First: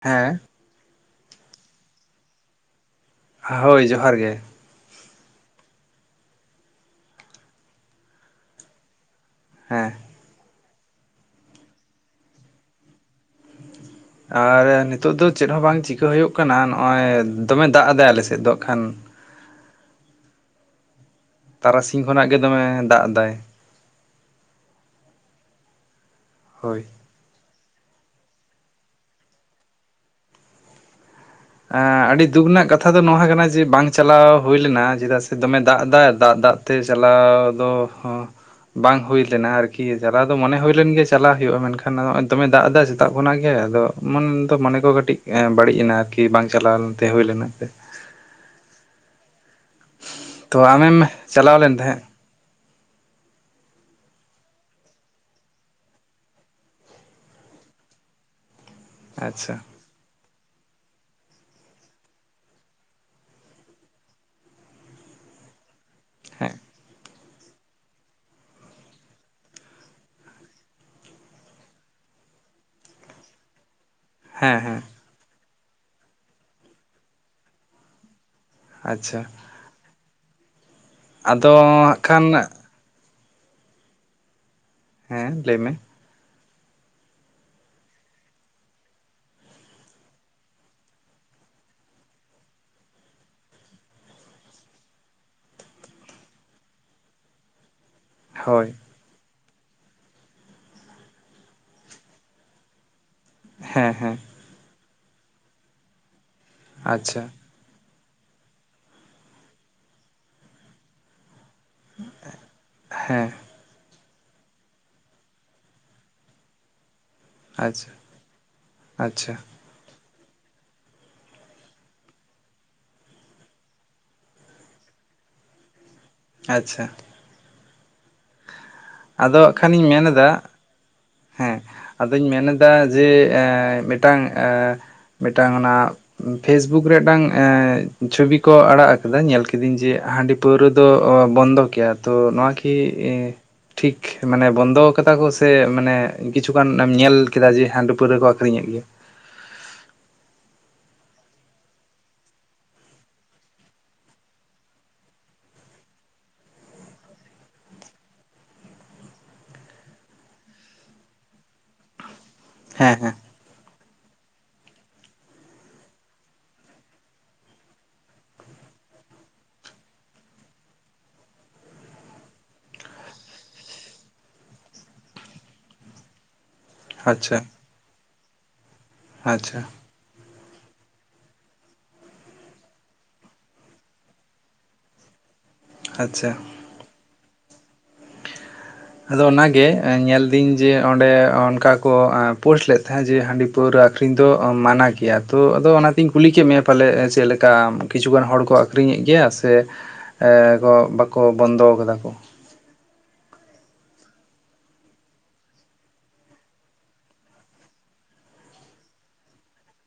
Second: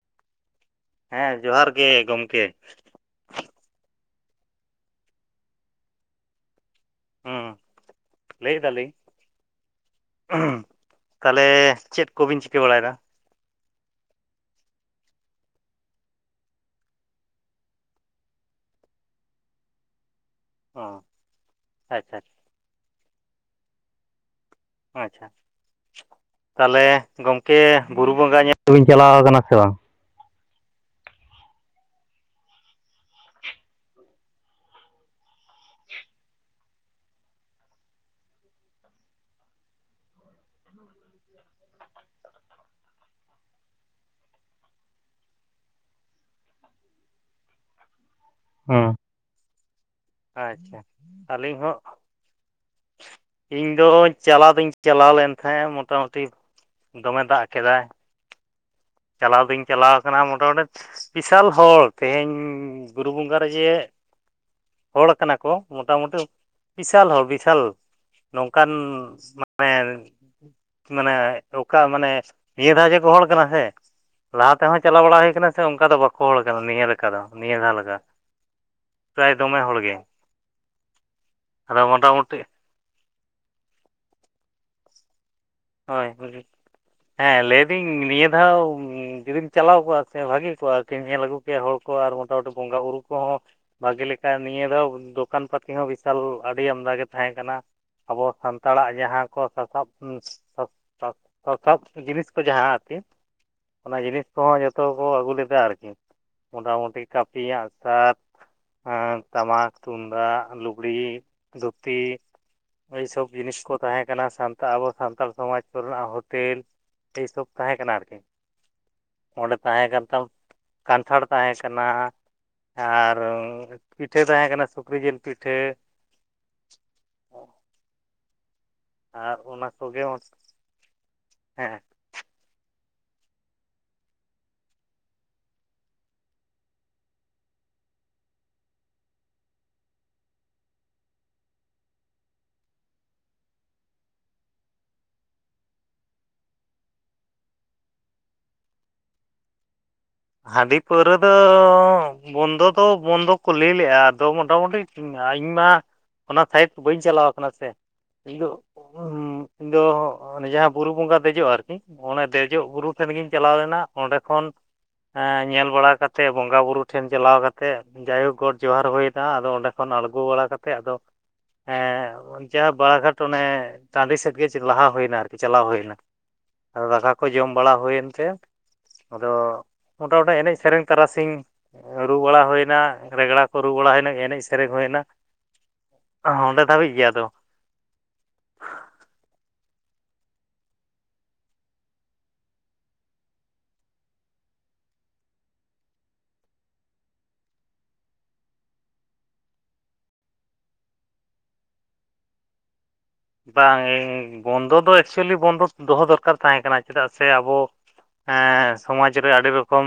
ᱦᱮᱸ ᱦᱮᱸ ᱡᱚᱦᱟᱨ ᱜᱮ ᱜᱚᱢᱠᱮ ᱦᱳᱭ ᱡᱚᱦᱟᱨ ᱜᱮ ᱦᱩᱸ ᱞᱟᱹᱭ ᱮᱫᱟ ᱞᱤᱧ ᱦᱮᱸ ᱩᱸᱦᱩ ᱛᱟᱞᱮ ᱪᱮᱫ ᱠᱚᱵᱤᱱ ᱪᱤᱠᱟᱹ ᱵᱟᱲᱟᱭᱮᱫᱟ ᱟᱨ ᱱᱤᱛᱚᱜ ᱫᱚ ᱪᱮᱫ ᱦᱚᱸ ᱵᱟᱝ ᱪᱤᱠᱟᱹ ᱦᱩᱭᱩᱜ ᱠᱟᱱᱟ ᱱᱚᱜᱼᱚᱭ ᱫᱚᱢᱮ ᱫᱟᱜ ᱟᱫᱟᱭ ᱟᱞᱮ ᱥᱮᱫ ᱫᱚ ᱦᱟᱸᱜ ᱠᱷᱟᱱ ᱾ ᱚ ᱛᱟᱨᱟᱥᱤᱧ ᱟᱪᱪᱷᱟ ᱠᱷᱚᱱᱟᱜ ᱜᱮ ᱫᱚᱢᱮ ᱫᱟᱜ ᱮᱫᱟᱭ ᱟᱪᱪᱷᱟ ᱦᱳᱭ ᱛᱟᱞᱦᱮ ᱜᱚᱝᱠᱮ ᱵᱩᱨᱩ ᱵᱚᱸᱜᱟ ᱧᱮᱞ ᱫᱚᱵᱤᱱ ᱪᱟᱞᱟᱣ ᱟᱠᱟᱱᱟ ᱥᱮ ᱵᱟᱝ? ᱮᱸᱜ ᱟᱹᱰᱤ ᱫᱩᱠ ᱨᱮᱱᱟᱜ ᱠᱟᱛᱷᱟ ᱫᱚ ᱱᱚᱣᱟ ᱠᱟᱱᱟ ᱡᱮ ᱵᱟᱝ ᱪᱟᱞᱟᱣ ᱦᱩᱭ ᱞᱮᱱᱟ ᱪᱮᱫᱟᱜ ᱥᱮ ᱫᱚᱢᱮ ᱫᱟᱜ ᱫᱟᱭ ᱫᱟᱜ ᱫᱟᱜ ᱛᱮ ᱪᱟᱞᱟᱣ ᱫᱚ ᱦᱚ ᱵᱟᱝ ᱦᱩᱭ ᱞᱮᱱᱟ ᱟᱨᱠᱤ ᱪᱟᱞᱟᱣ ᱫᱚ ᱢᱚᱱᱮ ᱦᱩᱭᱞᱮᱱ ᱜᱮ ᱪᱟᱞᱟᱣ ᱦᱩᱭᱩᱜᱼᱟ ᱢᱮᱱᱠᱷᱟᱱ ᱱᱚᱜᱼᱚᱭ ᱫᱚᱢᱮ ᱫᱟᱜ ᱮᱫᱟ ᱥᱮᱛᱟᱜ ᱠᱷᱚᱱᱟᱜ ᱜᱮ ᱟᱫᱚ ᱢᱚᱱ ᱫᱚ ᱢᱚᱱᱮ ᱠᱚ ᱠᱟᱹᱴᱤᱡ ᱵᱟᱹᱲᱤᱡ ᱮᱱᱟ ᱟᱨᱠᱤ ᱵᱟᱝ ᱪᱟᱞᱟᱣ ᱞᱮᱱᱛᱮ ᱦᱩᱭ ᱞᱮᱱᱟ ᱛᱮ ᱾ ᱚ ᱛᱚ ᱟᱢᱮᱢ ᱪᱟᱞᱟᱣ ᱟᱹᱞᱤᱧ ᱞᱮᱱ ᱦᱚᱸ ᱛᱟᱦᱮᱸᱫ? ᱤᱧ ᱫᱚ ᱪᱟᱞᱟᱣ ᱫᱩᱧ ᱪᱟᱞᱟᱣ ᱞᱮᱱ ᱛᱟᱦᱮᱸᱜ ᱢᱚᱴᱟᱢᱩᱴᱤ ᱫᱚᱢᱮ ᱫᱟᱜ ᱠᱮᱫᱟᱭ ᱪᱟᱞᱟᱣ ᱟᱪᱪᱷᱟ ᱫᱩᱧ ᱪᱟᱞᱟᱣ ᱠᱟᱱᱟ ᱢᱳᱚᱴᱟᱢᱩᱴᱤ ᱵᱤᱥᱟᱞ ᱦᱚᱲ ᱛᱮᱦᱮᱧ ᱵᱩᱨᱩ ᱵᱚᱸᱜᱟ ᱨᱮ ᱡᱮ ᱦᱚᱲ ᱠᱟᱱᱟ ᱠᱚ ᱢᱳᱴᱟᱢᱩᱴᱤ ᱦᱮᱸ ᱵᱤᱥᱟᱞ ᱦᱚᱲ ᱵᱤᱥᱟᱞ ᱱᱚᱝᱠᱟᱱ ᱢᱟᱱᱮ ᱢᱟᱱᱮ ᱚᱠᱟ ᱢᱟᱱᱮ ᱱᱤᱭᱟᱹ ᱫᱷᱟᱣ ᱡᱮ ᱠᱚ ᱦᱚᱲ ᱠᱟᱱᱟ ᱥᱮ ᱞᱟᱦᱟ ᱦᱮᱸ ᱦᱮᱸ ᱛᱮᱦᱚᱸ ᱪᱟᱞᱟᱣ ᱵᱟᱲᱟ ᱦᱩᱭ ᱠᱟᱱᱟ ᱥᱮ ᱚᱱᱠᱟ ᱫᱚ ᱵᱟᱠᱚ ᱦᱚᱲ ᱠᱟᱱᱟ ᱱᱤᱭᱟᱹ ᱞᱮᱠᱟ ᱫᱚ ᱱᱤᱭᱟᱹ ᱫᱷᱟᱣ ᱞᱮᱠᱟ ᱾ ᱟᱪᱪᱷᱟ ᱯᱨᱟᱭ ᱫᱚᱢᱮ ᱦᱚᱲ ᱜᱮ ᱟᱫᱚ ᱦᱟᱸᱜ ᱠᱷᱟᱱ ᱦᱮᱸ ᱞᱟᱹᱭ ᱢᱮ ᱦᱳᱭ, ᱦᱮᱸ ᱞᱟᱹᱭᱫᱟᱹᱧ ᱱᱤᱭᱟᱹ ᱫᱷᱟᱣ ᱡᱩᱫᱤᱢ ᱪᱟᱞᱟᱣ ᱠᱚᱜᱼᱟ ᱥᱮ ᱵᱷᱟᱹᱜᱤ ᱠᱚᱜᱼᱟ ᱠᱤ ᱧᱮᱞ ᱟᱹᱜᱩ ᱠᱮᱭᱟ ᱦᱚᱲ ᱠᱚ ᱟᱨ ᱢᱚᱴᱟᱢᱩᱴᱤ ᱵᱚᱸᱜᱟ ᱵᱩᱨᱩ ᱠᱚᱦᱚᱸ ᱵᱷᱟᱜᱮ ᱞᱮᱠᱟ ᱱᱤᱭᱟᱹ ᱫᱷᱟᱣ ᱫᱚᱠᱟᱱ ᱯᱟᱹᱛᱤ ᱦᱚᱸ ᱵᱤᱥᱟᱞ ᱟᱹᱰᱤ ᱟᱢᱫᱟ ᱜᱮ ᱛᱟᱦᱮᱸ ᱠᱟᱱᱟ ᱾ ᱟᱵᱚ ᱦᱳᱭ ᱥᱟᱱᱛᱟᱲᱟᱜ ᱡᱟᱦᱟᱸ ᱠᱚ ᱥᱟᱥᱟᱵ ᱥᱟᱛᱟᱵ ᱡᱤᱱᱤᱥ ᱠᱚ ᱡᱟᱦᱟᱸ ᱟᱨᱠᱤ ᱦᱮᱸ ᱚᱱᱟ ᱦᱮᱸ ᱡᱤᱱᱤᱥ ᱠᱚᱦᱚᱸ ᱡᱚᱛᱚ ᱠᱚ ᱟᱹᱜᱩ ᱞᱮᱫᱟ ᱟᱨᱠᱤ ᱢᱚᱴᱟᱢᱩᱴᱤ ᱟᱪᱪᱷᱟ ᱠᱟᱹᱯᱤ ᱟᱸᱜ-ᱥᱟᱨ ᱟᱨ ᱴᱟᱢᱟᱠ ᱛᱩᱢᱫᱟᱜ ᱞᱩᱜᱽᱲᱤ ᱫᱷᱩᱛᱤ ᱮᱭ ᱥᱚᱵ ᱦᱮᱸ ᱡᱤᱱᱤᱥ ᱠᱚ ᱛᱟᱦᱮᱸᱠᱟᱱᱟ ᱥᱟᱱᱛᱟᱲ ᱟᱵᱚ ᱥᱟᱱᱛᱟᱲ ᱥᱚᱢᱟᱡᱽ ᱠᱚ ᱨᱮᱱᱟᱜ ᱦᱳᱴᱮᱞ ᱮ ᱥᱚᱵ ᱛᱟᱦᱮᱸ ᱟᱪᱪᱷᱟ ᱠᱟᱱᱟ ᱟᱨᱠᱤ। ᱟᱪᱪᱷᱟ ᱚᱸᱰᱮ ᱛᱟᱦᱮᱸ ᱠᱟᱱ ᱛᱟᱢ ᱠᱟᱱᱴᱷᱟᱲ ᱛᱟᱦᱮᱸ ᱠᱟᱱᱟ ᱟᱨᱻ ᱯᱤᱴᱷᱟᱹ ᱛᱟᱦᱮᱸ ᱠᱟᱱᱟ ᱥᱩᱠᱨᱤ ᱡᱤᱞ ᱯᱤᱴᱷᱟᱹ ᱟᱪᱪᱷᱟ ᱟᱨ ᱟᱫᱚ ᱦᱟᱜ ᱚᱱᱟ ᱠᱷᱟᱱᱤᱧ ᱠᱚᱜᱮ ᱢᱮᱱ ᱮᱫᱟ ᱦᱮᱸ ᱟᱫᱚᱧ ᱢᱮᱱ ᱮᱫᱟ ᱡᱮ ᱮ ᱢᱤᱫᱴᱟᱝ ᱮ ᱢᱤᱫᱴᱟᱝ ᱚᱱᱟ ᱯᱷᱮᱥᱵᱩᱠ ᱨᱮ ᱢᱤᱫᱴᱟᱝ ᱪᱷᱚᱵᱤ ᱠᱚ ᱟᱲᱟᱜ ᱟᱠᱟᱫᱟ ᱧᱮᱞ ᱠᱤᱫᱤᱧ ᱡᱮ ᱦᱟᱺᱰᱤ ᱯᱟᱹᱣᱨᱟᱹ ᱫᱚ ᱵᱚᱱᱫᱚ ᱜᱮᱭᱟ ᱟᱫᱚ ᱱᱚᱣᱟ ᱠᱤ ᱴᱷᱤᱠ ᱢᱟᱱᱮ ᱵᱚᱱᱫᱚ ᱠᱟᱫᱟ ᱠᱚ ᱥᱮ ᱢᱟᱱᱮ ᱠᱤᱪᱷᱩᱜᱟᱱ ᱮᱢ ᱧᱮᱞ ᱠᱮᱫᱟ ᱡᱮ ᱦᱟᱸᱰᱤ ᱯᱟᱹᱣᱨᱟ ᱠᱚ ᱟᱠᱷᱨᱤᱧ ᱮᱫ ᱜᱮᱭᱟ ᱦᱟᱺᱰᱤ ᱯᱟᱹᱣᱨᱟᱹ ᱫᱚ ᱵᱚᱱᱫᱚ ᱫᱚ ᱵᱚᱱᱫᱚ ᱠᱩ ᱞᱟᱹᱭ ᱞᱮᱫᱼᱟ ᱟᱫᱚ ᱢᱚᱴᱟᱢᱩᱴᱤ ᱤᱧ ᱢᱟ ᱚᱱᱟ ᱥᱟᱭᱤᱰ ᱵᱟᱹᱧ ᱪᱟᱞᱟᱣ ᱟᱠᱟᱱᱟ ᱥᱮ ᱤᱧ ᱫᱚ ᱤᱧ ᱫᱚ ᱚᱱᱮ ᱡᱟᱸᱦᱟᱸ ᱵᱩᱨᱩ ᱵᱚᱸᱜᱟ ᱫᱮᱡᱚᱜ ᱟᱨᱠᱤ ᱚᱱᱮ ᱫᱮᱡ ᱫᱮᱡᱚᱜ ᱵᱩᱨᱩ ᱦᱮᱸ ᱴᱷᱮᱱ ᱦᱮᱸ ᱜᱤᱧ ᱪᱟᱞᱟᱣ ᱞᱮᱱᱟ ᱚᱸᱰᱮ ᱠᱷᱚᱱ ᱧᱮᱞ ᱵᱟᱲᱟ ᱠᱟᱛᱮᱫ ᱵᱚᱸᱜᱟ ᱵᱩᱨᱩ ᱴᱷᱮᱱ ᱪᱟᱞᱟᱣ ᱠᱟᱛᱮᱫ ᱡᱟᱭᱦᱳᱠ ᱜᱚᱴ ᱡᱚᱦᱟᱨ ᱦᱩᱭᱱᱟ ᱟᱫᱚ ᱚᱸᱰᱮ ᱠᱷᱚᱱ ᱟᱬᱜᱚ ᱵᱟᱲᱟ ᱠᱟᱛᱮ ᱟᱫᱚ ᱮ ᱡᱟᱦᱟᱸ ᱵᱟᱲᱟᱜᱷᱟᱴ, ᱚᱱᱮ ᱴᱟᱺᱰᱤ ᱥᱮᱫ ᱜᱮ ᱞᱟᱦᱟ ᱦᱩᱭᱱᱟ ᱟᱨᱠᱤ ᱪᱟᱞᱟᱣ ᱦᱩᱭᱱᱟ᱾ ᱟᱫᱚ ᱫᱟᱠᱟ ᱠᱚ ᱟᱪᱪᱷᱟ ᱡᱚᱢ ᱵᱟᱲᱟ ᱦᱩᱭᱮᱱ ᱛᱮ ᱟᱫᱚ ᱟᱪᱪᱷᱟ ᱢᱚᱴᱟᱢᱚᱴᱤ ᱮᱱᱮᱡ ᱥᱮᱨᱮᱧ ᱛᱟᱨᱟᱥᱤᱧ ᱨᱩ ᱵᱟᱲᱟ ᱦᱩᱭᱱᱟ ᱨᱮᱜᱽᱲᱟ ᱠᱚ ᱨᱩ ᱵᱟᱲᱟ ᱦᱩᱭᱮᱱᱟ ᱮᱱᱮᱡ ᱥᱮᱨᱮᱧ ᱦᱩᱭᱮᱱᱟ᱾ ᱟᱪᱪᱷᱟ ᱚᱸᱰᱮ ᱫᱷᱟᱹᱵᱤᱡ ᱜᱮ ᱟᱫᱚ [inaudible] ᱟᱫᱚ ᱚᱱᱟ ᱜᱮ ᱧᱮᱞᱫᱟᱹᱧ ᱡᱮ ᱚᱸᱰᱮ ᱚᱱᱠᱟ ᱠᱚ ᱯᱳᱥᱴ ᱞᱮᱫ ᱛᱟᱦᱮᱸᱫ ᱡᱮ ᱦᱟᱺᱰᱤ ᱯᱟᱹᱣᱨᱟᱹ ᱟᱹᱠᱷᱨᱤᱧ ᱫᱚ ᱢᱟᱱᱟ ᱜᱮᱭᱟ ᱛᱚ ᱟᱫᱚ ᱚᱱᱟ ᱛᱮᱧ ᱠᱩᱞᱤ ᱠᱮᱫ ᱢᱮᱭᱟ ᱯᱟᱞᱮ ᱪᱮᱫ ᱞᱮᱠᱟ? ᱠᱤᱪᱷᱩ ᱜᱟᱱ ᱦᱚᱲ ᱠᱚ ᱟᱠᱷᱨᱤᱧ ᱮᱫ ᱜᱮᱭᱟ ᱥᱮ ᱵᱟᱠᱚ ᱵᱚᱱᱫᱚ ᱟᱠᱟᱫᱟ ᱠᱚ? ᱵᱟᱝ ᱵᱚᱱᱫᱚ ᱫᱚ ᱮᱠᱪᱩᱭᱮᱞᱤ ᱵᱚᱱᱫᱚ ᱫᱚᱦᱚ ᱫᱚᱨᱠᱟᱨ ᱛᱟᱦᱮᱸ ᱠᱟᱱᱟ ᱪᱮᱫᱟᱜ ᱥᱮ ᱟᱵᱚ ᱦᱮᱸ ᱥᱚᱢᱟᱡᱽ ᱨᱮ ᱟᱹᱰᱤ ᱨᱚᱠᱚᱢ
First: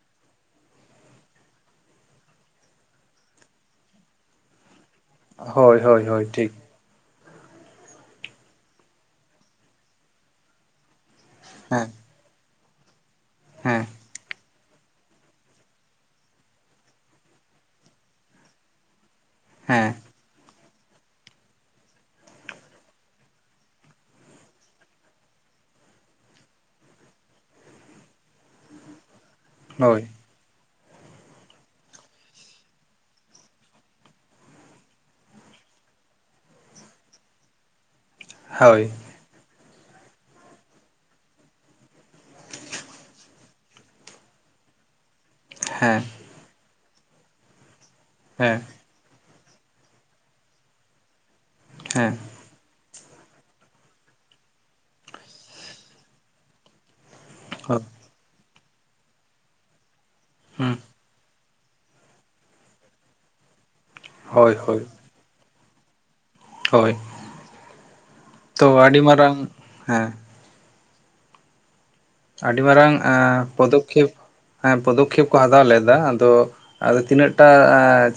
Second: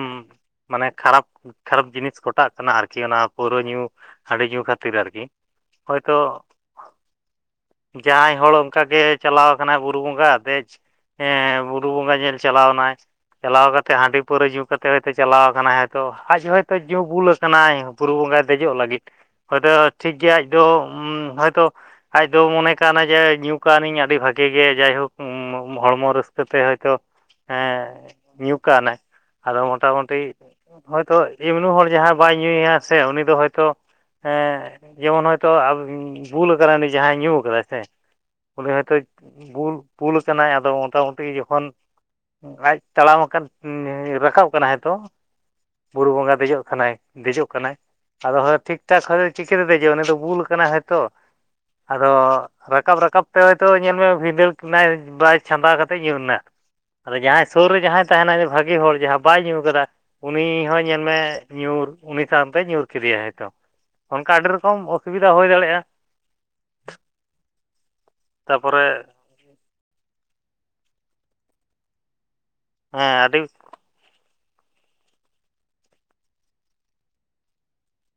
ᱢᱟᱱᱮ ᱠᱷᱟᱨᱟᱯ ᱠᱷᱟᱨᱟᱯ ᱡᱤᱱᱤᱥ ᱠᱷᱚᱴᱟᱜ ᱠᱟᱱᱟ ᱟᱨᱠᱤ ᱚᱱᱟ ᱯᱟᱹᱣᱨᱟᱹ ᱧᱩ ᱦᱟᱺᱰᱤ ᱧᱩ ᱠᱷᱟᱹᱛᱤᱨ ᱟᱨᱠᱤ᱾ ᱦᱳᱭ ᱦᱳᱭ ᱦᱳᱭᱛᱳ ᱦᱳᱭ ᱴᱷᱤᱠ ᱡᱟᱦᱟᱸᱭ ᱦᱚᱲ ᱚᱱᱠᱟ ᱜᱮ ᱪᱟᱞᱟᱣ ᱟᱠᱟᱱᱟᱭ, ᱵᱩᱨᱩ ᱵᱚᱸᱜᱟ ᱫᱮᱡ ᱮ ᱵᱩᱨᱩ ᱦᱮᱸ ᱵᱚᱸᱜᱟ ᱧᱮᱞ ᱪᱟᱞᱟᱣ ᱮᱱᱟᱭ ᱪᱟᱞᱟᱣ ᱦᱮᱸ ᱠᱟᱛᱮ ᱦᱟᱺᱰᱤ ᱯᱟᱹᱣᱨᱟᱹ ᱧᱩ ᱠᱟᱛᱮ ᱦᱚᱭᱛᱳ ᱪᱟᱞᱟᱣ ᱟᱠᱟᱱᱟᱭ, ᱦᱚᱭᱛᱳ ᱟᱡ ᱦᱚᱳᱭᱛᱳ ᱧᱩ ᱵᱩᱞ ᱟᱠᱟᱱᱟᱭ ᱵᱩᱨᱩ ᱵᱚᱸᱜᱟᱭ ᱫᱮᱡᱚᱜ ᱞᱟᱹᱜᱤᱫ ᱦᱳᱭᱛᱳ ᱦᱮᱸ ᱴᱷᱤᱠ ᱜᱮᱭᱟ ᱟᱡ ᱫᱚ ᱦᱚᱳᱭᱛᱳ ᱟᱡ ᱫᱚ ᱢᱚᱱᱮ ᱠᱟᱱᱟ ᱡᱮ ᱧᱩ ᱠᱟᱹᱱᱤᱧ ᱟᱹᱰᱤ ᱵᱷᱟᱜᱤ ᱜᱮ ᱡᱟᱭᱦᱳᱠ ᱦᱚᱲᱢᱚ ᱨᱟᱹᱥᱠᱟᱹ ᱛᱮ ᱦᱚᱭᱛᱳ ᱦᱮᱸ ᱧᱩ ᱠᱟᱣᱱᱟᱭ ᱟᱫᱚ ᱦᱳᱭ ᱢᱚᱴᱟᱢᱩᱴᱤ ᱦᱚᱭᱛᱳ ᱮᱢᱱᱤ ᱦᱚᱲ ᱡᱟᱦᱟᱸᱭ ᱵᱟᱭ ᱧᱩᱭᱟ ᱥᱮ ᱩᱱᱤ ᱫᱚ ᱦᱚᱭᱛᱳ ᱦᱮᱸ ᱡᱮᱢᱚᱱ ᱦᱚᱭᱛᱚ ᱵᱩᱞ ᱟᱠᱟᱱᱟᱭ ᱩᱱᱤ ᱡᱟᱦᱟᱸᱭ ᱧᱩ ᱠᱟᱫᱟᱭ ᱥᱮ ᱩᱱᱤ ᱦᱳᱭ ᱦᱚᱭᱛᱳᱭ ᱵᱩᱞ, ᱵᱩᱞ ᱠᱟᱱᱟᱭ ᱟᱫᱚ ᱢᱳᱴᱟᱢᱩᱴᱤ ᱡᱚᱠᱷᱚᱱ ᱟᱡ ᱛᱟᱲᱟᱢ ᱟᱠᱟᱫ ᱨᱟᱠᱟᱵ ᱠᱟᱱᱟᱭ ᱦᱚᱭᱛᱚ ᱦᱮᱸ ᱵᱩᱨᱩ ᱵᱚᱸᱜᱟ ᱫᱮᱡᱚᱜ ᱠᱟᱱᱟᱭ ᱫᱮᱡᱚᱜ ᱠᱟᱱᱟᱭ, ᱟᱫᱚ ᱦᱳᱭ ᱦᱮᱸ ᱴᱷᱤᱠ ᱮᱴᱟᱜ ᱠᱷᱚᱡ ᱫᱚ ᱪᱤᱠᱟᱹᱛᱮ ᱫᱮᱡᱚᱜ ᱟᱭ ᱩᱱᱤ ᱫᱚ ᱵᱩᱞ ᱠᱟᱱᱟᱭ ᱦᱚᱭᱛᱚ, ᱟᱫᱚ ᱦᱮᱸ ᱾ ᱨᱟᱠᱟᱵ ᱨᱟᱠᱟᱵ ᱛᱮ ᱦᱚᱭᱛᱚ ᱧᱮᱞ ᱢᱮ ᱵᱷᱸᱤᱫᱟᱹᱲ ᱮᱱᱟᱭ ᱵᱟᱭ ᱪᱷᱟᱸᱫᱟ ᱠᱟᱛᱮᱫ ᱧᱩᱨ ᱮᱱᱟ ᱟᱫᱚ ᱡᱟᱸᱦᱟᱸᱭ ᱥᱩᱨ ᱨᱮ ᱦᱳᱭ ᱡᱟᱸᱦᱟᱸᱭ ᱛᱟᱦᱮᱱᱟᱭ ᱵᱷᱟᱜᱤ ᱦᱚᱲ ᱡᱟᱸᱦᱟᱸ ᱵᱟᱭ ᱧᱩ ᱟᱠᱟᱫᱟ ᱩᱱᱤ ᱦᱚᱸ ᱧᱮᱞ ᱢᱮ ᱧᱩᱨ ᱩᱱᱤ ᱥᱟᱶᱛᱮᱭ ᱧᱩᱨ ᱠᱮᱫᱮᱭᱟᱭ ᱦᱚᱭᱛᱚ ᱚᱱᱠᱟ ᱟᱹᱰᱤ ᱦᱳᱭ ᱨᱚᱠᱚᱢ ᱦᱳᱭ ᱚᱥᱩᱵᱤᱫᱟ ᱦᱩᱭ ᱫᱟᱲᱮᱜᱼᱟ᱾ ᱦᱳᱭ, ᱛᱚ ᱛᱟᱨᱯᱚᱨᱮ ᱟᱰᱤ ᱢᱟᱨᱟᱝ, ᱦᱮᱸ ᱟᱰᱤ ᱢᱟᱨᱟᱝ ᱦᱮᱸ ᱟᱹᱰᱤ ᱯᱚᱫᱚᱠᱷᱮᱯ, ᱯᱚᱫᱚᱠᱷᱮᱯ ᱠᱚ ᱦᱟᱛᱟᱣ ᱞᱮᱫᱟ, ᱟᱫᱚ ᱟᱫᱚ ᱛᱤᱱᱟᱹᱜ ᱴᱟ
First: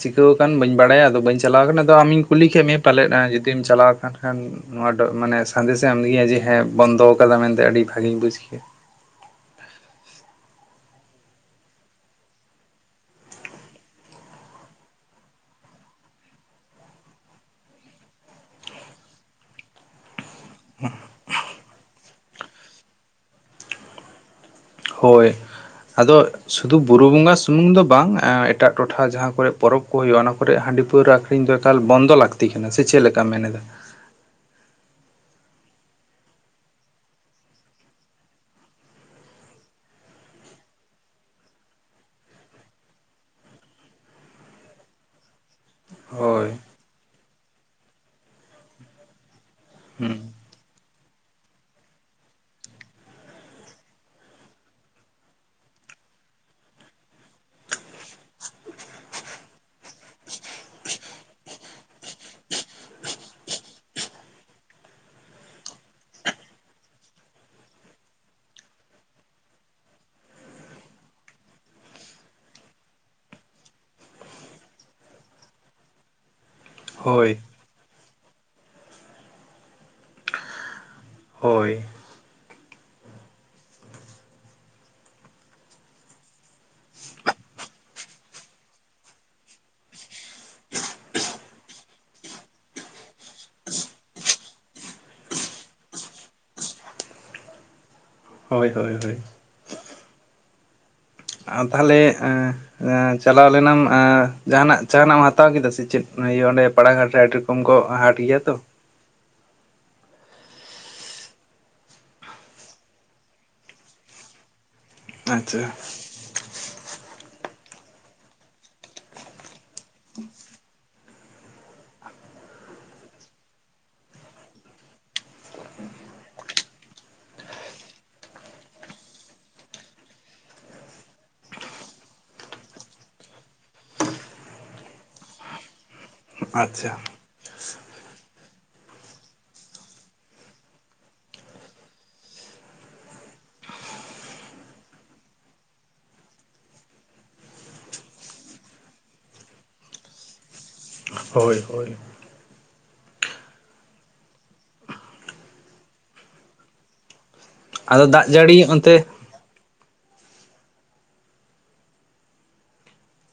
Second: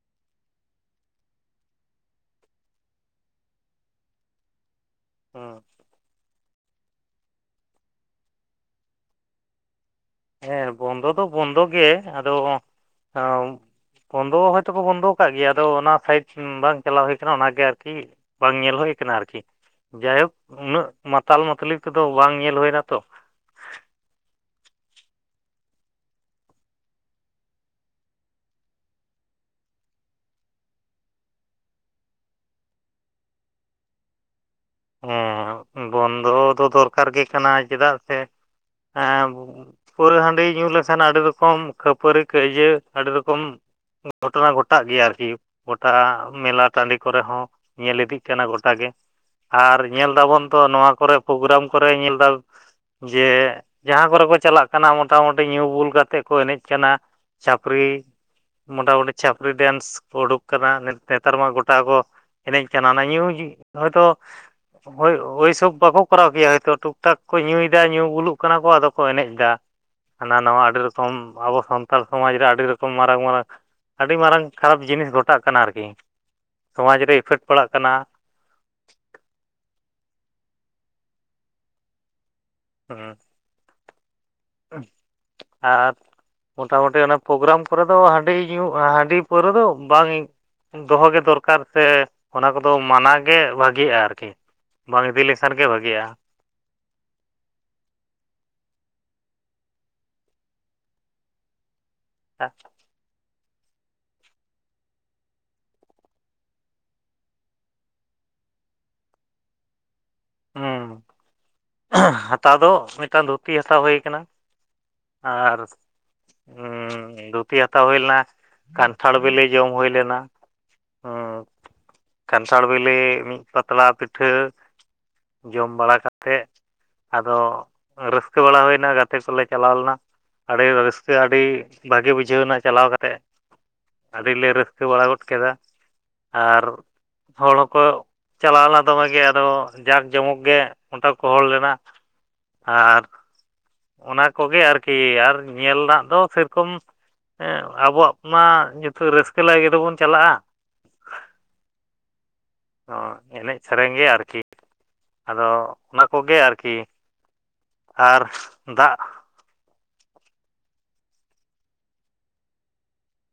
ᱪᱤᱠᱟᱹᱣ ᱟᱠᱟᱱ ᱵᱟᱹᱧ ᱵᱟᱰᱟᱭᱟ, ᱟᱫᱚ ᱵᱟᱹᱧ ᱪᱟᱞᱟᱣ ᱟᱠᱟᱱᱟ ᱟᱫᱚ ᱟᱢᱤᱧ ᱠᱩᱞᱤ ᱠᱮᱫ ᱢᱮᱭᱟ ᱯᱟᱞᱮᱫ ᱡᱩᱫᱤᱢ ᱪᱟᱞᱟᱣ ᱟᱠᱟᱱ ᱱᱚᱣᱟ [unintelligible] ᱢᱟᱱᱮ ᱥᱟᱸᱫᱮᱥ ᱮᱢ ᱦᱩᱭᱟ ᱡᱮ ᱦᱮᱸ ᱵᱚᱱᱫᱚ ᱟᱠᱟᱫᱟ ᱢᱮᱱᱛᱮ ᱟᱹᱰᱤ ᱵᱷᱟᱜᱤᱧ ᱵᱩᱡ ᱠᱮᱭᱟ᱾ ᱦᱮᱸ ᱵᱚᱱᱫᱚ ᱫᱚ ᱵᱚᱱᱫᱚ ᱜᱮ, ᱟᱫᱚ ᱵᱚᱱᱫᱚ ᱦᱳᱭᱛᱳ ᱠᱚ ᱵᱚᱱᱫᱚ ᱟᱠᱟᱫ ᱜᱮᱭᱟ, ᱚᱱᱟ ᱥᱟᱭᱤᱰ ᱵᱟᱝ ᱪᱟᱞᱟᱣ ᱦᱩᱭ ᱟᱠᱟᱱᱟ, ᱚᱱᱟᱜᱮ ᱟᱨᱠᱤ ᱵᱟᱝ ᱧᱮᱞ ᱦᱩᱭ ᱟᱠᱟᱱᱟ ᱟᱨᱠᱤ ᱡᱟᱭ ᱦᱳᱠ ᱩᱱᱟᱹᱜ ᱢᱟᱛᱟᱞ ᱢᱟᱛᱞᱤ ᱠᱚᱫᱚ ᱵᱟᱝ ᱧᱮᱞ ᱦᱩᱭᱱᱟᱛᱚ᱾ ᱦᱳᱭ ᱟᱫᱚ ᱥᱩᱫᱩ ᱵᱩᱨᱩ ᱵᱚᱸᱜᱟ ᱥᱩᱢᱩᱝ ᱫᱚ ᱵᱟᱝ, ᱮᱴᱟᱜ ᱴᱚᱴᱷᱟ ᱡᱟᱦᱟᱸ ᱠᱚᱨᱮ ᱯᱚᱨᱚᱵᱽ ᱠᱚ ᱦᱩᱭᱩᱜᱼᱟ ᱚᱱᱟ ᱠᱚᱨᱮ ᱦᱟᱺᱰᱤ ᱯᱟᱹᱣᱨᱟᱹ ᱟᱹᱠᱷᱨᱤᱧ ᱫᱚ ᱮᱠᱟᱞ ᱵᱚᱱᱫᱚ ᱞᱟᱹᱠᱛᱤ ᱠᱟᱱᱟ ᱥᱮ ᱪᱮᱫ ᱞᱮᱠᱟᱢ ᱢᱮᱱ ᱮᱫᱟ᱾ ᱦᱮ ᱵᱚᱱᱫᱚ ᱫᱚ ᱫᱚᱨᱠᱟᱨ ᱜᱮ ᱠᱟᱱᱟ ᱪᱮᱫᱟᱜ ᱥᱮ ᱦᱮ ᱯᱟᱹᱣᱨᱟᱹ ᱦᱟᱱᱰᱤ ᱧᱩ ᱞᱮᱠᱷᱟᱱ ᱟᱰᱤ ᱨᱚᱠᱚᱢ ᱠᱷᱟᱹᱯᱟᱹᱨᱤ ᱠᱟᱹᱭᱡᱟᱹ ᱟᱹᱰᱤ ᱨᱚᱠᱚᱢ ᱜᱷᱚᱴᱚᱱᱟ ᱜᱷᱚᱴᱟᱜ ᱜᱮᱭᱟ ᱟᱨᱠᱤ ᱜᱚᱴᱟᱜ-ᱟ᱾ ᱦᱳᱭ ᱢᱮᱞᱟ ᱴᱟᱺᱰᱤ ᱠᱚᱨᱮ ᱦᱚ ᱧᱮᱞ ᱤᱫᱤᱜ ᱠᱟᱱᱟ ᱜᱚᱴᱟᱜᱮ ᱟᱨ ᱧᱮᱞ ᱦᱩᱸ ᱫᱟᱵᱚᱱ ᱛᱚ ᱱᱚᱣᱟ ᱠᱚᱨᱮ ᱯᱳᱜᱨᱟᱢ ᱠᱚᱨᱮ ᱧᱮᱞᱫᱟ ᱡᱮ ᱡᱟᱦᱟ ᱠᱚᱨᱮ ᱠᱚ ᱪᱟᱞᱟᱜ ᱠᱟᱱᱟ ᱢᱚᱴᱟᱢᱩᱴᱤ ᱧᱩ ᱵᱩᱞ ᱠᱟᱛᱮᱫ ᱠᱚ ᱮᱱᱮᱡ ᱠᱟᱱᱟ ᱪᱷᱟᱯᱨᱤ ᱢᱚᱴᱟᱢᱩᱴᱤ ᱪᱷᱟᱯᱨᱤ ᱰᱮᱱᱥ ᱠᱚ ᱩᱰᱩᱠ ᱠᱟᱫᱟ ᱱᱮᱛᱟᱨ ᱢᱟ ᱜᱚᱴᱟ ᱠᱚ ᱮᱱᱮᱡ ᱠᱟᱱᱟ ᱚᱱᱟ ᱧᱩ ᱦᱚ ᱦᱚᱭᱛᱚ ᱦᱳᱭ ᱳᱭᱥᱚᱵ ᱵᱟᱠᱚ ᱠᱚᱨᱟᱣ ᱠᱮᱭᱟ ᱦᱳᱭᱛᱚ ᱴᱩᱠ ᱴᱟᱠ ᱠᱚ ᱧᱩᱭᱮᱫᱟ ᱧᱩ ᱵᱩᱞᱩᱜ ᱠᱟᱱᱟ ᱠᱚ ᱟᱫᱚ ᱠᱚ ᱮᱱᱮᱡ ᱫᱟ ᱦᱟᱱᱟ ᱱᱟᱣᱟ ᱟᱰᱤ ᱨᱚᱠᱚᱢ ᱟᱵᱚ ᱥᱟᱱᱛᱟᱲ ᱥᱚᱢᱟᱡᱽ ᱨᱮ ᱟᱰᱤ ᱨᱚᱠᱚᱢ ᱢᱟᱨᱟᱝ ᱢᱟᱨᱟᱝ ᱟᱹᱰᱤ ᱢᱟᱨᱟᱝ ᱠᱷᱟᱨᱟᱯ ᱡᱤᱱᱤᱥ ᱜᱷᱚᱴᱟᱜ ᱠᱟᱱᱟ ᱟᱨᱠᱤ ᱥᱚᱢᱟᱡᱽ ᱨᱮ ᱦᱳᱭ ᱤᱯᱷᱮᱠᱴ ᱯᱟᱲᱟᱜ ᱠᱟᱱᱟ ᱦᱳᱭ ᱦᱩ ᱟᱨ ᱢᱚᱴᱟᱢᱩᱴᱤ ᱚᱱᱟ ᱯᱨᱳᱜᱨᱟᱢ ᱠᱚᱨᱮ ᱫᱚ ᱦᱟᱺᱰᱤ ᱧᱩ ᱦᱟᱺᱰᱤ ᱯᱟᱹᱣᱨᱟᱹ ᱫᱚ ᱵᱟᱝᱤᱧ ᱫᱚᱦᱚ ᱜᱮ ᱫᱚᱨᱠᱟᱨ ᱥᱮ ᱚᱱᱟ ᱠᱚᱫᱚ ᱢᱟᱱᱟ ᱜᱮ ᱵᱷᱟᱜᱤᱜ-ᱟ᱾ ᱟᱨᱠᱤ ᱵᱟᱝ ᱤᱫᱤ ᱞᱮᱠᱷᱟᱱ ᱜᱮ ᱵᱷᱟᱹᱜᱤᱜ-ᱟ᱾ ᱦᱳᱭ ᱦᱳᱭ ᱦᱳᱭ ᱟᱨ ᱛᱟᱦᱞᱮ ᱮᱜ ᱪᱟᱞᱟᱣ ᱞᱮᱱᱟᱢ ᱡᱟᱦᱟᱱᱟᱜ ᱡᱟᱦᱟᱱᱟᱜ ᱮᱢ ᱦᱟᱛᱟᱣ ᱠᱮᱫᱟ ᱥᱮ ᱪᱮᱫ ᱤᱭᱟᱹ ᱚᱱᱰᱮ ᱯᱟᱲᱟᱜᱷᱟᱴ ᱨᱮ ᱠᱚᱢ ᱠᱚ ᱦᱟᱺᱰᱤ ᱜᱮᱭᱟ ᱛᱚ ᱦᱩ ᱦᱟᱛᱟᱣ ᱫᱚ ᱢᱤᱫᱴᱟᱝ ᱫᱷᱩᱛᱤ ᱦᱟᱛᱟᱣ ᱦᱩᱭ ᱠᱟᱱᱟ ᱟᱨ ᱟᱪᱪᱷᱟ ᱦᱩ ᱫᱷᱩᱛᱤ ᱦᱟᱛᱟᱣ ᱦᱩᱭ ᱞᱮᱱᱟ ᱠᱟᱱᱴᱷᱟᱲ ᱵᱤᱞᱤ ᱡᱚᱢ ᱦᱩᱭ ᱞᱮᱱᱟ ᱦᱮ ᱠᱟᱱᱴᱷᱟᱲ ᱵᱤᱞᱤ ᱢᱤᱫ ᱯᱟᱛᱲᱟ ᱯᱤᱴᱷᱟᱹ ᱡᱚᱢ ᱵᱟᱲᱟ ᱠᱟᱛᱮᱫ ᱟᱫᱚ ᱨᱟᱹᱥᱠᱟᱹ ᱵᱟᱲᱟ ᱦᱩᱭᱱᱟ ᱜᱟᱛᱮ ᱥᱚᱞᱮᱜ ᱪᱟᱞᱟᱣ ᱞᱮᱱᱟ ᱟᱹᱰᱤ ᱨᱟᱹᱥᱠᱟᱹ ᱟᱹᱰᱤ ᱵᱷᱟᱹᱜᱤ ᱵᱩᱡᱷᱟᱣᱱᱟ ᱪᱟᱞᱟᱣ ᱠᱟᱛᱮᱫ ᱟᱹᱰᱤ ᱞᱮ ᱨᱟᱹᱥᱠᱟᱹ ᱵᱟᱲᱟ ᱜᱚᱫ ᱠᱮᱫᱟ ᱟᱨ ᱟᱪᱪᱷᱟ ᱦᱚᱲ ᱠᱚ ᱪᱟᱞᱟᱣ ᱞᱮᱱᱟ ᱫᱚᱢᱮ ᱜᱮ ᱟᱫᱚ ᱡᱟᱠ ᱡᱚᱢᱚᱠ ᱜᱮ ᱚᱱᱰᱮ ᱠᱚ ᱦᱚᱲ ᱞᱮᱱᱟ ᱟᱨ ᱚᱱᱟ ᱠᱚᱜᱮ ᱟᱨᱠᱤ ᱟᱨ ᱧᱮᱞ ᱨᱮᱱᱟᱜ ᱫᱚ ᱥᱮ ᱨᱚᱠᱚᱢ ᱦᱮ ᱟᱵᱚᱣᱟᱜ ᱢᱟ ᱱᱤᱛᱚᱜ ᱨᱟᱹᱥᱠᱟᱹ ᱞᱟᱹᱜᱤᱫ ᱦᱚᱵᱚᱱ ᱪᱟᱞᱟᱜ-ᱟ ᱦᱳᱭ ᱦᱳᱭ ᱚ ᱮᱱᱮᱡ ᱥᱮᱨᱮᱧ ᱜᱮ ᱟᱨᱠᱤ ᱟᱫᱚ ᱚᱱᱟ ᱠᱚᱜᱮ ᱟᱨᱠᱤ ᱟᱫᱚ ᱟᱨ ᱫᱟᱜ ᱡᱟᱹᱲᱤ ᱫᱟᱜ ᱚᱱᱛᱮ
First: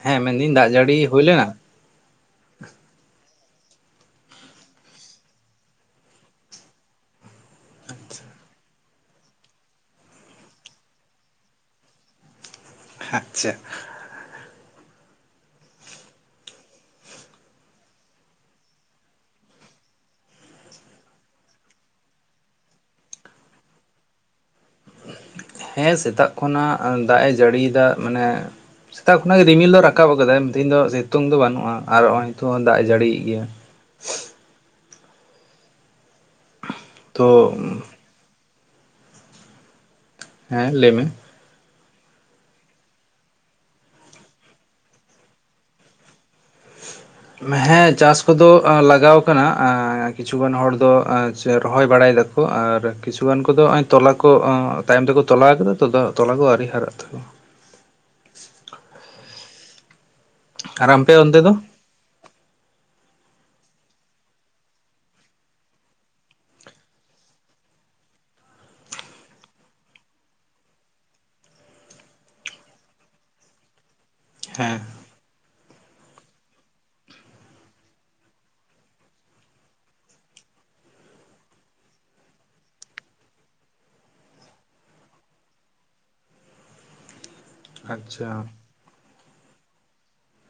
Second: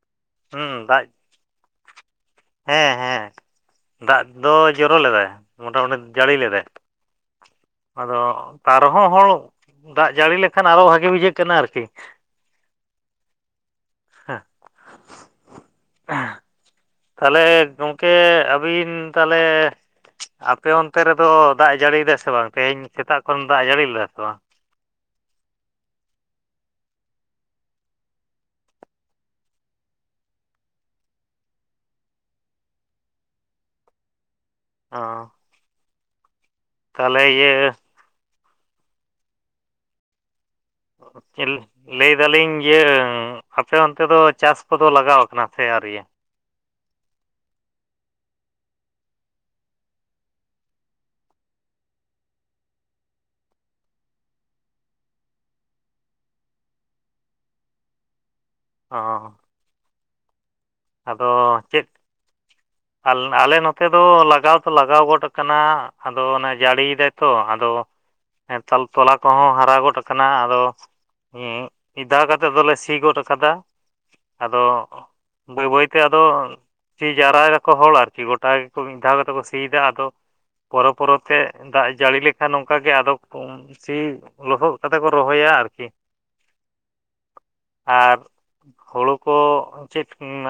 ᱦᱮ ᱢᱮᱱᱫᱟᱹᱧ ᱫᱟᱜ ᱡᱟᱹᱲᱤ ᱦᱩᱭ ᱞᱮᱱᱟ ᱦᱮ ᱦᱮ ᱫᱟᱜ ᱫᱚ ᱡᱚᱨᱚ ᱞᱮᱫᱟᱭ ᱢᱚᱴᱟᱢᱩᱴᱤ ᱡᱟᱹᱲᱤ ᱞᱮᱫᱟᱭ ᱟᱫᱚ ᱛᱟ ᱨᱮᱦᱚ ᱦᱚᱲ ᱫᱟᱜ ᱡᱟᱹᱲᱤ ᱞᱮᱠᱷᱟᱱ ᱟᱨᱚ ᱵᱷᱟᱜᱮ ᱵᱩᱡᱷᱟᱹᱜ ᱠᱟᱱᱟ ᱟᱨᱠᱤ ᱟᱪᱪᱷᱟ ᱦᱮ ᱛᱟᱦᱚᱞᱮ ᱜᱚᱢᱠᱮ ᱟᱹᱵᱤᱱ ᱛᱟᱦᱚᱞᱮ ᱟᱯᱮ ᱚᱱᱛᱮ ᱨᱮᱫᱚ ᱫᱟᱜ ᱮ ᱡᱟᱹᱲᱤᱭᱫᱟ ᱥᱮ ᱵᱟᱝ ᱛᱮᱦᱮᱧ ᱥᱮᱛᱟᱜ ᱠᱷᱚᱱ ᱮ ᱫᱟᱜ ᱮ ᱡᱟᱹᱲᱤ ᱞᱮᱫᱟ ᱥᱮ ᱵᱟᱝ ᱦᱮ ᱥᱮᱛᱟᱜ ᱠᱷᱚᱱᱟᱜ ᱫᱟᱜ ᱮ ᱡᱟᱹᱲᱤᱭᱮᱫᱟ ᱢᱟᱱᱮ ᱥᱮᱛᱟᱜ ᱠᱷᱚᱱᱟ ᱜᱮ ᱨᱤᱢᱤᱞᱫᱚᱭ ᱨᱟᱠᱟᱵ ᱟᱠᱟᱫᱟᱭ ᱛᱮᱦᱮᱧ ᱫᱚ ᱥᱤᱛᱩᱝ ᱫᱚ ᱵᱟᱹᱱᱩᱜ-ᱟ᱾ ᱟᱨ ᱱᱚ-ᱚᱭ ᱱᱤᱛᱚᱜ ᱫᱟᱜ ᱦᱚ ᱫᱟᱜ ᱮ ᱡᱟᱹᱲᱤᱭᱮᱫ ᱜᱮᱭᱟ᱾ ᱚᱻ ᱛᱟᱦᱚᱞᱮ ᱛᱚ ᱤᱭᱟᱹᱼᱼ ᱦᱮᱸ ᱞᱟᱹᱭ ᱢᱮ, ᱞᱟᱹᱭᱫᱟᱞᱤᱧ ᱤᱭᱟᱹ ᱟᱯᱮ ᱚᱱᱛᱮ ᱫᱚ ᱪᱟᱥ ᱠᱚᱫᱚ ᱞᱟᱜᱟᱣ ᱠᱟᱱᱟ ᱥᱮ ᱟᱳᱨᱤᱭᱟᱹ? ᱦᱮᱸ ᱪᱟᱥ ᱠᱚᱫᱚ ᱞᱟᱜᱟᱣ ᱠᱟᱱᱟ ᱠᱤᱪᱷᱩᱜᱟᱱ ᱦᱚᱲ ᱫᱚ ᱨᱚᱦᱚᱭ ᱵᱟᱲᱟᱭ ᱫᱟᱠᱚ᱾ ᱠᱚ ᱟᱨ ᱠᱤᱪᱷᱩᱩᱜᱟᱱ ᱠᱚᱫᱚ ᱱᱚᱜᱚᱭ ᱛᱚᱞᱟ ᱠᱚ ᱛᱟᱭᱚᱢ ᱛᱮᱠᱚ ᱛᱚᱞᱟ ᱟᱠᱟᱫᱟ ᱛᱚ ᱛᱚᱞᱟ ᱠᱚ ᱟᱹᱣᱨᱤ ᱦᱟᱨᱟᱜ ᱛᱟᱠᱚᱣᱟ᱾ ᱚ ᱟᱨ ᱟᱢᱯᱮ ᱟᱫᱚ ᱚᱱᱛᱮ ᱫᱚ ᱪᱮᱫ? ᱟᱞᱮ ᱱᱚᱛᱮ ᱫᱚ ᱞᱟᱜᱟᱣ ᱫᱚ ᱞᱟᱜᱟᱣ ᱜᱚᱫ ᱠᱟᱱᱟ ᱟᱫᱚ ᱚᱱᱮ ᱡᱟᱹᱲᱤᱭᱮᱫᱟᱭ ᱛᱚ ᱟᱫᱚ ᱦᱮ ᱛᱟᱞ ᱛᱚᱞᱟ ᱠᱚᱦᱚᱸ ᱦᱟᱨᱟ ᱜᱚᱫ ᱠᱟᱱᱟ ᱟᱫᱚᱼᱼ ᱢᱤᱫ ᱫᱟᱣ ᱠᱟᱛᱮ ᱫᱚᱞᱮ ᱥᱤ ᱜᱚᱫ ᱠᱟᱫᱟ ᱟᱫᱚ, ᱦᱮᱸ ᱵᱟᱹᱭ ᱵᱟᱹᱭᱛᱮ ᱟᱫᱚᱼᱼ ᱥᱤ ᱡᱟᱣᱨᱟ ᱮᱫᱟ ᱠᱚ ᱦᱚᱲ ᱟᱨᱠᱤ ᱜᱚᱴᱟ ᱜᱮᱠᱚ ᱢᱤᱫ ᱫᱷᱟᱣ ᱠᱟᱛᱮ ᱠᱚ ᱥᱤᱭ ᱫᱟᱠᱚ ᱟᱨ ᱠᱚ᱾ ᱯᱚᱨᱚ ᱯᱚᱨᱚᱛᱮ ᱫᱟᱜ ᱡᱟᱹᱲᱤ ᱞᱮᱠᱷᱟᱱ ᱱᱚᱝᱠᱟ ᱜᱮ ᱟᱫᱚᱼᱼ ᱥᱤ ᱞᱚᱦᱚᱫ ᱠᱟᱛᱮ ᱠᱚ ᱨᱚᱦᱚᱭᱟ ᱟᱨᱠᱤ, ᱟᱨ ᱟᱪᱪᱷᱟ ᱦᱳᱲᱳ ᱠᱚᱼᱼ ᱪᱮᱫ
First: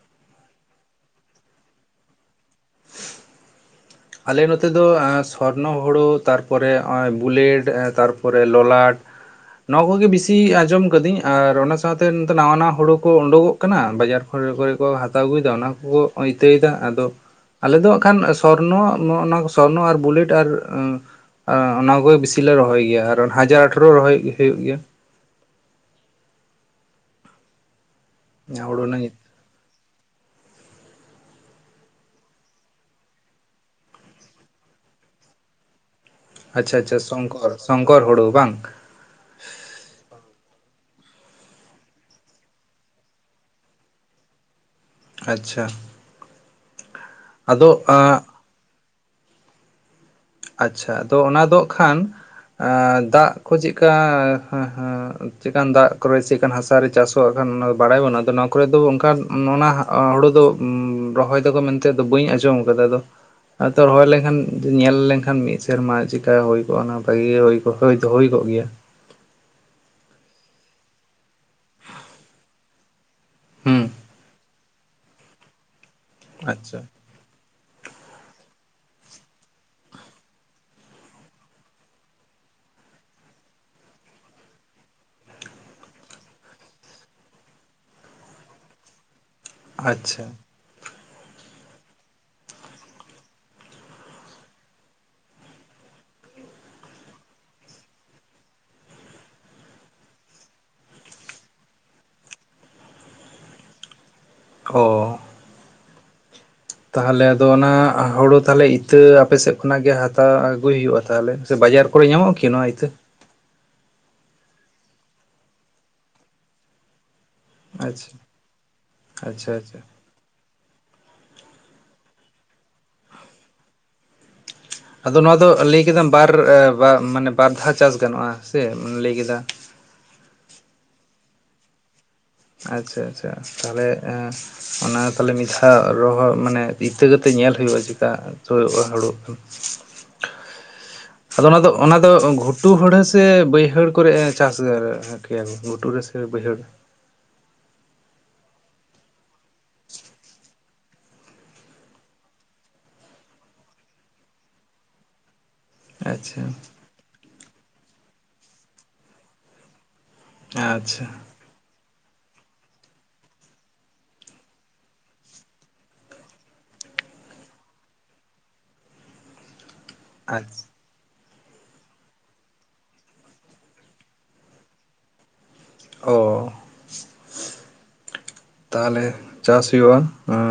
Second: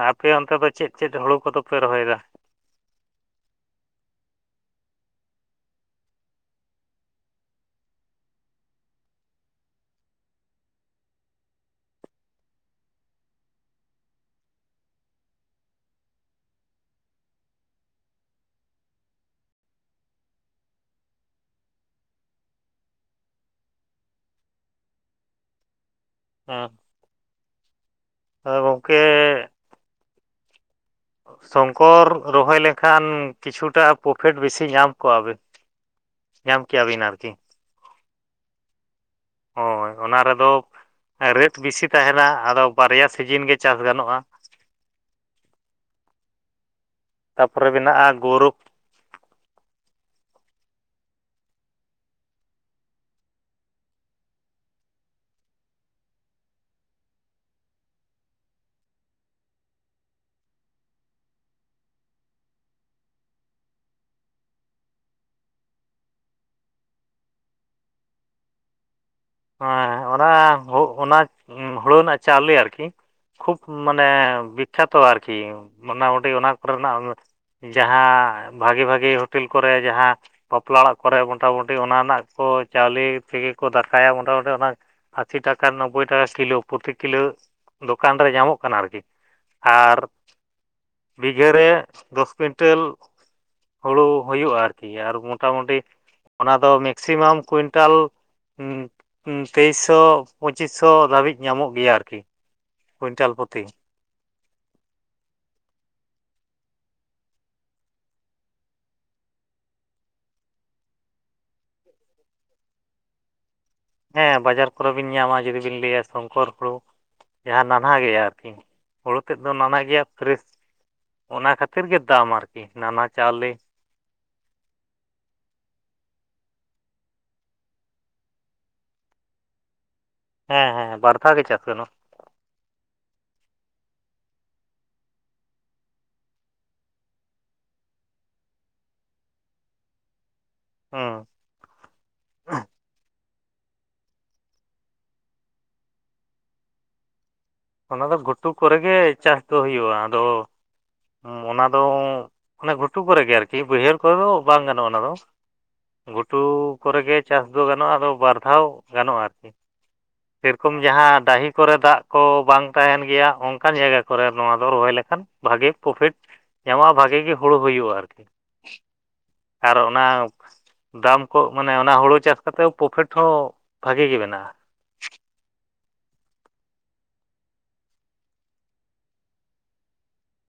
ᱟᱯᱮ ᱚᱱᱛᱮ ᱫᱚ ᱪᱮᱫ ᱪᱮᱫ ᱦᱳᱲᱳ ᱠᱚᱫᱚᱯᱮ ᱨᱚᱦᱚᱭᱮᱫᱟ? ᱟᱞᱮ ᱱᱚᱛᱮ ᱫᱚ ᱥᱚᱨᱱᱚ ᱦᱳᱲᱳ ᱛᱟᱨᱯᱚᱨᱮ ᱱᱚᱜᱼᱚᱭ ᱵᱩᱞᱮᱰ ᱛᱟᱨᱯᱚᱨᱮ ᱞᱚᱞᱟᱴ, ᱱᱚᱣᱟ ᱠᱚᱜᱮ ᱵᱤᱥᱤ ᱟᱸᱡᱚᱢ ᱠᱟᱹᱫᱟᱹᱧ ᱟᱨ ᱚᱱᱟ ᱥᱟᱶᱛᱮ ᱱᱟᱣᱟ ᱱᱟᱣᱟ ᱦᱳᱲᱳ ᱠᱚ ᱳᱰᱳᱠᱚᱜᱼᱼ ᱠᱟᱱᱟ ᱵᱟᱡᱟᱨ ᱠᱚᱨᱮ ᱠᱚᱨᱮ ᱠᱚ ᱦᱟᱛᱟᱣ ᱟᱹᱜᱩᱭᱮᱫᱟ ᱚᱱᱟ ᱠᱚᱠᱚ ᱤᱛᱟᱹᱭᱮᱫᱟ ᱟᱫᱚ, ᱟᱞᱮ ᱫᱚ ᱦᱟᱠᱷᱟᱱ ᱥᱚᱨᱱᱚ ᱱᱚᱜ ᱱᱚᱣᱟ ᱥᱚᱨᱱᱚ ᱟᱨ ᱵᱩᱞᱮᱴ ᱟᱨᱼᱼ ᱚᱱᱟ ᱠᱚᱜᱮ ᱵᱤᱥᱤ ᱞᱮ ᱨᱚᱦᱚᱭ ᱜᱮᱭᱟ ᱟᱨ ᱦᱟᱡᱟᱨ ᱟᱴᱷᱟᱨᱚ ᱨᱚᱦᱚᱭ ᱦᱩᱭᱩᱜ ᱜᱮᱭᱟᱼᱼ ᱦᱩᱸ ᱟ ᱦᱳᱲᱳ ᱜᱚᱢᱠᱮᱼᱼ ᱨᱮᱱᱟᱜ ᱧᱩᱛᱩᱢ ᱥᱚᱝᱠᱚᱨ ᱨᱚᱦᱚᱭ ᱞᱮᱠᱷᱟᱱ ᱠᱤᱪᱷᱩᱴᱟ ᱯᱨᱚᱯᱷᱮᱴ ᱵᱮᱥᱤ ᱧᱟᱢ ᱠᱚᱜᱼᱟᱵᱤᱱ᱾ ᱧᱟᱢ ᱟᱪᱪᱷᱟ ᱟᱪᱪᱷᱟ ᱠᱮᱭᱟᱵᱤᱱ ᱟᱨᱠᱤ᱾ ᱥᱚᱝᱠᱚᱨ ᱥᱚᱝᱠᱚᱨ ᱦᱳᱲᱳ ᱵᱟᱝ? ᱦᱳᱭ ᱚᱱᱟ ᱨᱮᱫᱚ ᱨᱮᱴ ᱵᱮᱥᱤ ᱛᱟᱦᱮᱱᱟ ᱟᱫᱚ ᱵᱟᱨᱭᱟ ᱥᱤᱡᱤᱱ ᱜᱮ ᱪᱟᱥ ᱜᱟᱱᱚᱜ-ᱟ᱾ ᱟᱪᱪᱷᱟ᱾ ᱛᱟᱯᱚᱨᱮ ᱟᱫᱚ ᱢᱮᱱᱟᱜ-ᱟ ᱜᱳᱨᱚᱵᱼᱼ ᱟᱪᱪᱷᱟ ᱟᱫᱚ ᱚᱱᱟ ᱫᱚ ᱱᱟᱠᱷᱟᱱᱼᱼ ᱫᱟᱜ ᱠᱚ ᱪᱮᱫᱠᱟ ᱪᱮᱫᱠᱟᱱ ᱫᱟᱜ ᱠᱚᱨᱮ ᱪᱮᱫᱠᱟᱱ ᱦᱟᱥᱟᱨᱮ ᱪᱟᱥᱼᱼ ᱟᱱ ᱵᱟᱲᱟᱭ ᱵᱟᱹᱱᱩᱜ-ᱟ ᱟᱫᱚ ᱱᱚᱣᱟ ᱠᱚᱨᱮ ᱫᱚ ᱚᱱᱠᱷᱟᱱ ᱦᱳᱲᱳ ᱫᱚ ᱨᱚᱦᱚᱭ ᱫᱟᱠᱚ ᱢᱮᱱᱛᱮᱼᱼ ᱛᱮ ᱫᱚ ᱵᱟᱹᱧ ᱟᱸᱡᱚᱢ ᱟᱠᱟᱫᱟ ᱟᱫᱚ ᱨᱚᱦᱚᱭ ᱞᱮᱱᱠᱷᱟᱱ ᱧᱮᱞ ᱞᱮᱠᱷᱟᱱ, ᱮᱱᱠᱷᱟᱱ ᱢᱤᱫ ᱥᱮᱨᱢᱟ ᱪᱮᱠᱟ ᱦᱩᱭ ᱠᱚᱜ-ᱟ ᱚᱱᱟ ᱵᱷᱟᱜᱤ ᱜᱮ ᱦᱩᱭ ᱠᱚᱜ ᱫᱚ ᱦᱩᱭ ᱠᱚᱜ ᱜᱮᱭᱟ᱾ ᱦᱮᱸ ᱚᱱᱟ ᱚᱱᱟ ᱦᱳᱲᱳ ᱨᱮᱱᱟᱜ ᱪᱟᱣᱞᱮ ᱟᱨᱠᱤᱼᱼ ᱠᱷᱩᱵ ᱦᱩᱸ ᱢᱟᱱᱮ ᱵᱤᱠᱷᱟᱛᱚ ᱟᱨᱠᱤ ᱢᱳᱴᱟᱢᱩᱴᱤ ᱚᱱᱟ ᱟᱪᱪᱷᱟ ᱠᱚᱨᱮᱱᱟᱜᱼᱼ ᱡᱟᱦᱟᱸ ᱵᱷᱟᱜᱮ ᱵᱷᱟᱜᱮ ᱦᱳᱴᱮᱞ ᱠᱚᱨᱮ ᱡᱟᱦᱟᱸᱼᱼ ᱵᱟᱯᱞᱟ ᱚᱲᱟᱜ ᱠᱚᱨᱮ ᱢᱚᱴᱟᱢᱩᱴᱤ ᱚᱱᱟ ᱨᱮᱱᱟᱜ ᱠᱚ ᱪᱟᱣᱞᱮ ᱛᱮᱜᱮ ᱠᱚ ᱫᱟᱠᱼᱼ ᱠᱟᱭᱟ ᱢᱳᱚᱴᱟᱢᱩᱴᱤ ᱚᱱᱟ ᱟᱥᱤ ᱴᱟᱠᱟ ᱱᱚᱵᱳᱭ ᱴᱟᱠᱟ ᱠᱤᱞᱳ ᱯᱨᱚᱛᱤᱠ ᱠᱤᱞᱳᱼᱼ ᱫᱚᱠᱟᱱ ᱨᱮ ᱧᱟᱢᱚᱜ ᱠᱟᱱᱟ ᱟᱨᱠᱤ ᱟᱨᱼᱼ ᱟᱪᱪᱷᱟ ᱵᱤᱜᱷᱟᱹ ᱨᱮ ᱫᱚᱥ ᱠᱩᱭᱤᱱᱴᱮᱞᱼᱼ ᱦᱩᱲᱩ ᱦᱩᱭᱩᱜᱼᱟ ᱟᱨᱠᱤ ᱟᱨ ᱢᱚᱴᱟᱢᱩᱴᱤ ᱚᱱᱟ ᱫᱚ ᱢᱮᱠᱥᱤᱢᱟᱢ ᱠᱩᱭᱤᱱᱴᱟᱞᱼᱼ ᱦᱩᱸᱻᱦᱩᱸ ᱛᱮᱭᱤᱥ ᱥᱚ ᱯᱚᱪᱤᱥ ᱥᱚ ᱫᱷᱟᱵᱤᱡ ᱧᱟᱢᱚᱜ ᱜᱮᱭᱟ ᱟᱨᱠᱤ, ᱠᱩᱭᱱᱴᱟᱞ ᱯᱚᱛᱤ᱾ ᱠᱷᱚ ᱛᱟᱞᱦᱮ ᱟᱫᱚ ᱚᱱᱟ ᱦᱳᱲᱳ ᱛᱟᱞᱦᱮ ᱤᱛᱟᱹ ᱟᱯᱮ ᱥᱮᱫ ᱠᱷᱚᱱᱟᱜ ᱜᱮ ᱦᱟᱛᱟᱣ ᱟᱹᱜᱩᱭ ᱦᱩᱭᱩᱜᱼᱟ ᱛᱟᱦᱚᱞᱮ ᱥᱮ ᱵᱟᱡᱟᱨ ᱠᱚᱨᱮᱜ ᱧᱟᱢᱚᱜ ᱠᱤ ᱱᱚᱣᱟ ᱤᱛᱟᱹ? ᱦᱮᱸ ᱵᱟᱡᱟᱨ ᱠᱚᱨᱮ ᱵᱤᱱ ᱧᱟᱢᱟ ᱡᱩᱫᱤ ᱵᱤᱱ ᱞᱟᱹᱭᱟ ᱥᱚᱝᱠᱚᱨ ᱦᱩᱲᱩ ᱡᱟᱦᱟᱸ ᱱᱟᱱᱦᱟ ᱟᱪᱪᱷᱟ ᱜᱮᱭᱟ ᱟᱨᱠᱤ ᱦᱳᱲᱳ ᱛᱮᱫ ᱟᱪᱪᱷᱟ ᱫᱚ ᱱᱟᱱᱦᱟ ᱟᱪᱪᱷᱟ ᱜᱮᱭᱟ ᱯᱷᱮᱨᱮᱥ ᱚᱱᱟ ᱠᱷᱟᱛᱤᱨ ᱜᱮ ᱫᱟᱢᱟ ᱟᱨᱠᱤ ᱱᱟᱱᱦᱟ ᱪᱟᱣᱞᱮ ᱟᱫᱚ ᱱᱚᱣᱟ ᱫᱚ ᱞᱟᱹᱭ ᱠᱮᱫᱟᱢ ᱵᱟᱨ ᱮᱻ ᱢᱟᱱᱮ ᱵᱟᱨ ᱫᱷᱟᱣ ᱪᱟᱥ ᱜᱟᱱᱚᱜᱼᱟ ᱥᱮ ᱞᱟᱹᱭ ᱠᱮᱫᱟ ᱦᱮᱸ ᱦᱮᱸ ᱵᱟᱨ ᱫᱷᱟᱣ ᱜᱮ ᱪᱟᱥ ᱜᱟᱱᱚᱜᱼᱟ ᱟᱪᱪᱷᱟ ᱟᱪᱪᱷᱟ ᱛᱟᱦᱞᱮ ᱮᱸᱻ ᱚᱱᱟ ᱛᱟᱞᱦᱮ ᱢᱤᱫ ᱫᱷᱟᱣ ᱨᱚᱦᱚ ᱢᱟᱱᱮ ᱤᱛᱟᱹ ᱠᱟᱛᱮ ᱧᱮᱞ ᱦᱩᱭᱩᱜᱼᱟ ᱪᱮᱠᱟ ᱦᱩᱭᱩᱜᱼᱟ ᱦᱩᱲᱩ ᱦᱮᱸ ᱟᱫᱚ ᱚᱱᱟ ᱫᱚ ᱚᱱᱟ ᱫᱚ ᱜᱷᱩᱴᱩ ᱦᱩᱲᱟᱹᱥ ᱛᱮ ᱵᱟᱹᱭᱦᱟᱹᱲ ᱠᱚᱨᱮ ᱮ ᱪᱟᱥ [unintelligible] ᱜᱷᱩᱴᱩ ᱨᱮ ᱥᱮ ᱵᱟᱹᱭᱦᱟᱹᱲ ᱚᱱᱟ ᱫᱚ ᱜᱷᱩᱴᱩ ᱠᱚᱨᱮ ᱜᱮ ᱪᱟᱥ ᱫᱚ ᱦᱩᱭᱩᱜᱼᱟ ᱟᱫᱚ ᱩᱸ ᱚᱱᱟ ᱫᱚ ᱩᱸ ᱚᱱᱮ ᱜᱷᱩᱴᱩ ᱠᱚᱨᱮ ᱜᱮ ᱟᱨᱠᱤ ᱵᱟᱹᱭᱦᱟᱹᱲ ᱠᱚᱨᱮ ᱫᱚ ᱵᱟᱝ ᱜᱟᱱᱚᱜᱼᱟ ᱚᱱᱟ ᱫᱚ ᱜᱷᱩᱴᱩ ᱟᱪᱪᱷᱟ ᱠᱚᱨᱮ ᱜᱮ ᱪᱟᱥ ᱫᱚ ᱜᱟᱱᱚᱜᱼᱟ ᱟᱫᱚ ᱵᱟᱨ ᱫᱷᱟᱣ ᱜᱟᱱᱚᱜᱼᱟ ᱟᱨᱠᱤ ᱥᱮᱨᱚᱠᱚᱢ ᱟᱪᱪᱷᱟ ᱡᱟᱦᱟᱸ ᱰᱟᱦᱤ ᱠᱚᱨᱮ ᱫᱟᱜ ᱠᱚ ᱵᱟᱝ ᱛᱟᱦᱮᱱ ᱜᱮᱭᱟ ᱚᱱᱠᱟᱱ ᱡᱟᱭᱜᱟ ᱠᱚᱨᱮ ᱱᱚᱣᱟ ᱫᱚ ᱨᱚᱦᱚᱭ ᱞᱮᱠᱷᱟᱱ ᱵᱷᱟᱜᱮ ᱯᱨᱚᱯᱷᱤᱴ ᱧᱟᱢᱚᱜᱼᱟ ᱵᱷᱟᱜᱤ ᱜᱮ ᱦᱩᱲᱩ ᱦᱩᱭᱩᱜᱼᱟ ᱟᱨᱠᱤ ᱟᱨ ᱚᱱᱟ ᱟᱪᱪᱷᱟ ᱫᱟᱢ ᱠᱚ ᱢᱟᱱᱮ ᱚᱱᱟ ᱦᱳᱲᱳ ᱪᱟᱥ ᱠᱟᱛᱮ ᱯᱨᱚᱯᱷᱤᱴ ᱦᱚᱸ ᱵᱷᱟᱜᱮ ᱜᱮ ᱢᱮᱱᱟᱜᱼᱟ ᱚ ᱛᱟᱦᱚᱞᱮ ᱪᱟᱥ ᱦᱩᱭᱩᱜᱼᱟ ᱟ